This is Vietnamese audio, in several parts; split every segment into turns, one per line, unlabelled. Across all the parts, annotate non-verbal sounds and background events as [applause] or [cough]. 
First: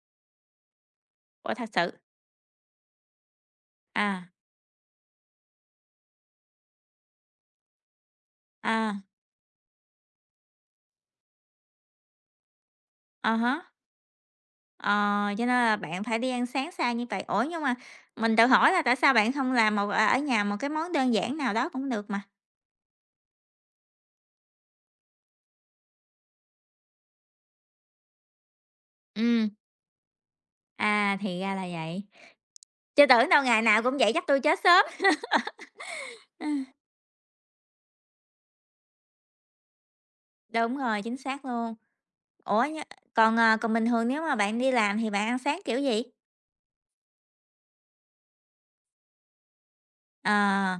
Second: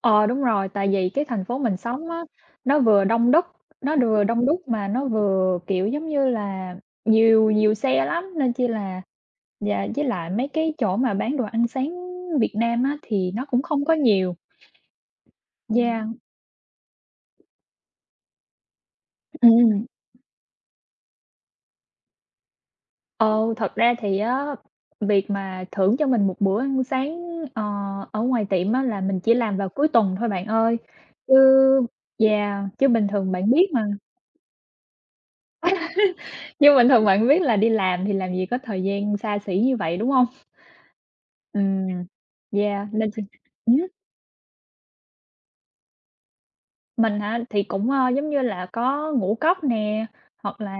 Ờ, đúng rồi, tại vì cái thành
Ủa,
phố
thật
mình
sự?
sống á, nó vừa đông đất, nó vừa
À.
đông đúc mà nó vừa, kiểu giống như là, nhiều nhiều xe lắm nên chi
À.
là yeah, với lại mấy cái chỗ mà bán đồ ăn sáng Việt Nam á thì
À
nó cũng
há.
không có nhiều.
Ờ, cho nên là
Yeah.
bạn phải đi ăn sáng xa như vậy. Ủa, nhưng mà mình tự hỏi là tại sao bạn không làm mà,
Ừm.
ờ, ở nhà một cái món đơn giản nào đó cũng được mà?
Ừ, thật ra thì á việc mà thưởng cho mình một bữa ăn sáng, ờ, ở ngoài tiệm á là mình chỉ
Ừm
làm vào cuối tuần thôi bạn ơi,
À,
chứ
thì ra là vậy.
yeah, chứ bình
Chứ tưởng
thường
đâu
bạn
ngày
biết
nào
mà.
cũng vậy, chắc tui chết sớm. [laughs] Ơ.
[laughs] Nhưng bình thường bạn biết là đi làm thì làm gì có thời gian xa xỉ như vậy, đúng hông?
Đúng rồi, chính xác luôn.
Ừm,
Ủa, như
yeah. Nên sinh
còn, ờ, còn
ừm
bình
hứm.
thường nếu mà bạn đi làm thì bạn ăn sáng kiểu gì?
Mình hả? Thì cũng, ơ, giống như là, có ngũ cốc nè, hoặc là
Ờ.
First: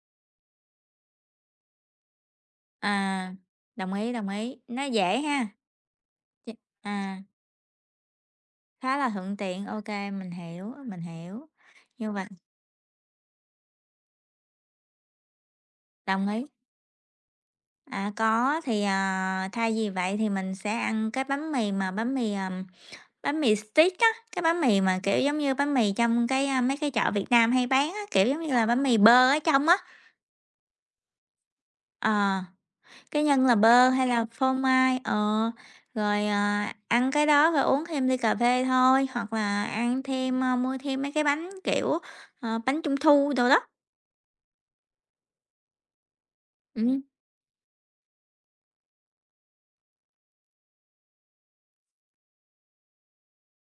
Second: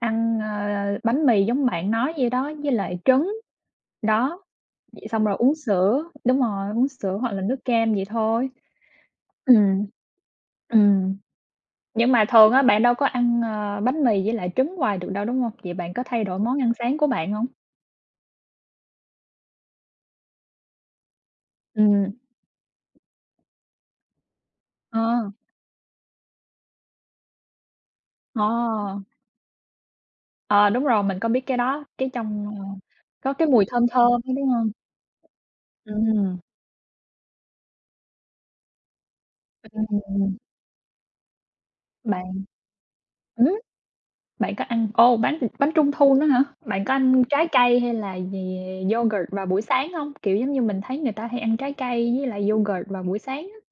ăn, ơ, bánh mì giống bạn nói vậy đó, với lại trứng,
À, đồng ý, đồng
đó,
ý, nó
vậy
dễ
xong rồi
ha.
uống sữa đúng
Ch
rồi, uống sữa
à.
hoặc là nước cam vậy thôi.
Khá là thuận tiện, ô
Ừm.
kê, mình hiểu, mình
Ừm.
hiểu,
Nhưng
nhưng
mà
mà
thường á bạn đâu có ăn, ờ, bánh mì với lại trứng hoài được đâu, đúng hông? Vậy bạn có thay
Đồng
đổi
ý.
món ăn sáng của bạn hông?
À, có, thì, à, thay vì vậy thì mình sẽ ăn cái bánh mì mà bánh
Ừm.
mì, ừm, bánh mì steak á, cái bánh mì mà kiểu
Ờ.
giống như bánh mì trong cái, à, mấy cái chợ Việt Nam hay bán á, kiểu giống như là bánh mì
Ờ.
bơ ở trong á.
Ờ, đúng rồi, mình có biết cái đó,
Ờ,
cái trong ờ,
cái
có
nhân
cái
là
mùi thơm
bơ hay
thơm
là
đó, đúng
phô
hông?
mai, ờ, rồi,
Ừm.
ờ, ăn cái đó phải uống thêm ly cà phê thôi, hoặc là ăn thêm,
[unintelligible]
ơ, mua thêm mấy cái bánh, kiểu,
Bạn
ờ, bánh trung thu
ừm
đồ
hứm.
đó.
Bạn có ăn ồ, bánh bánh trung thu nữa hả? Bạn có
Ừm.
ăn trái cây hay là gì yogurt vào buổi sáng hông? Kiểu giống như, mình thấy người ta hay ăn trái cây với lại yogurt vào buổi sáng á.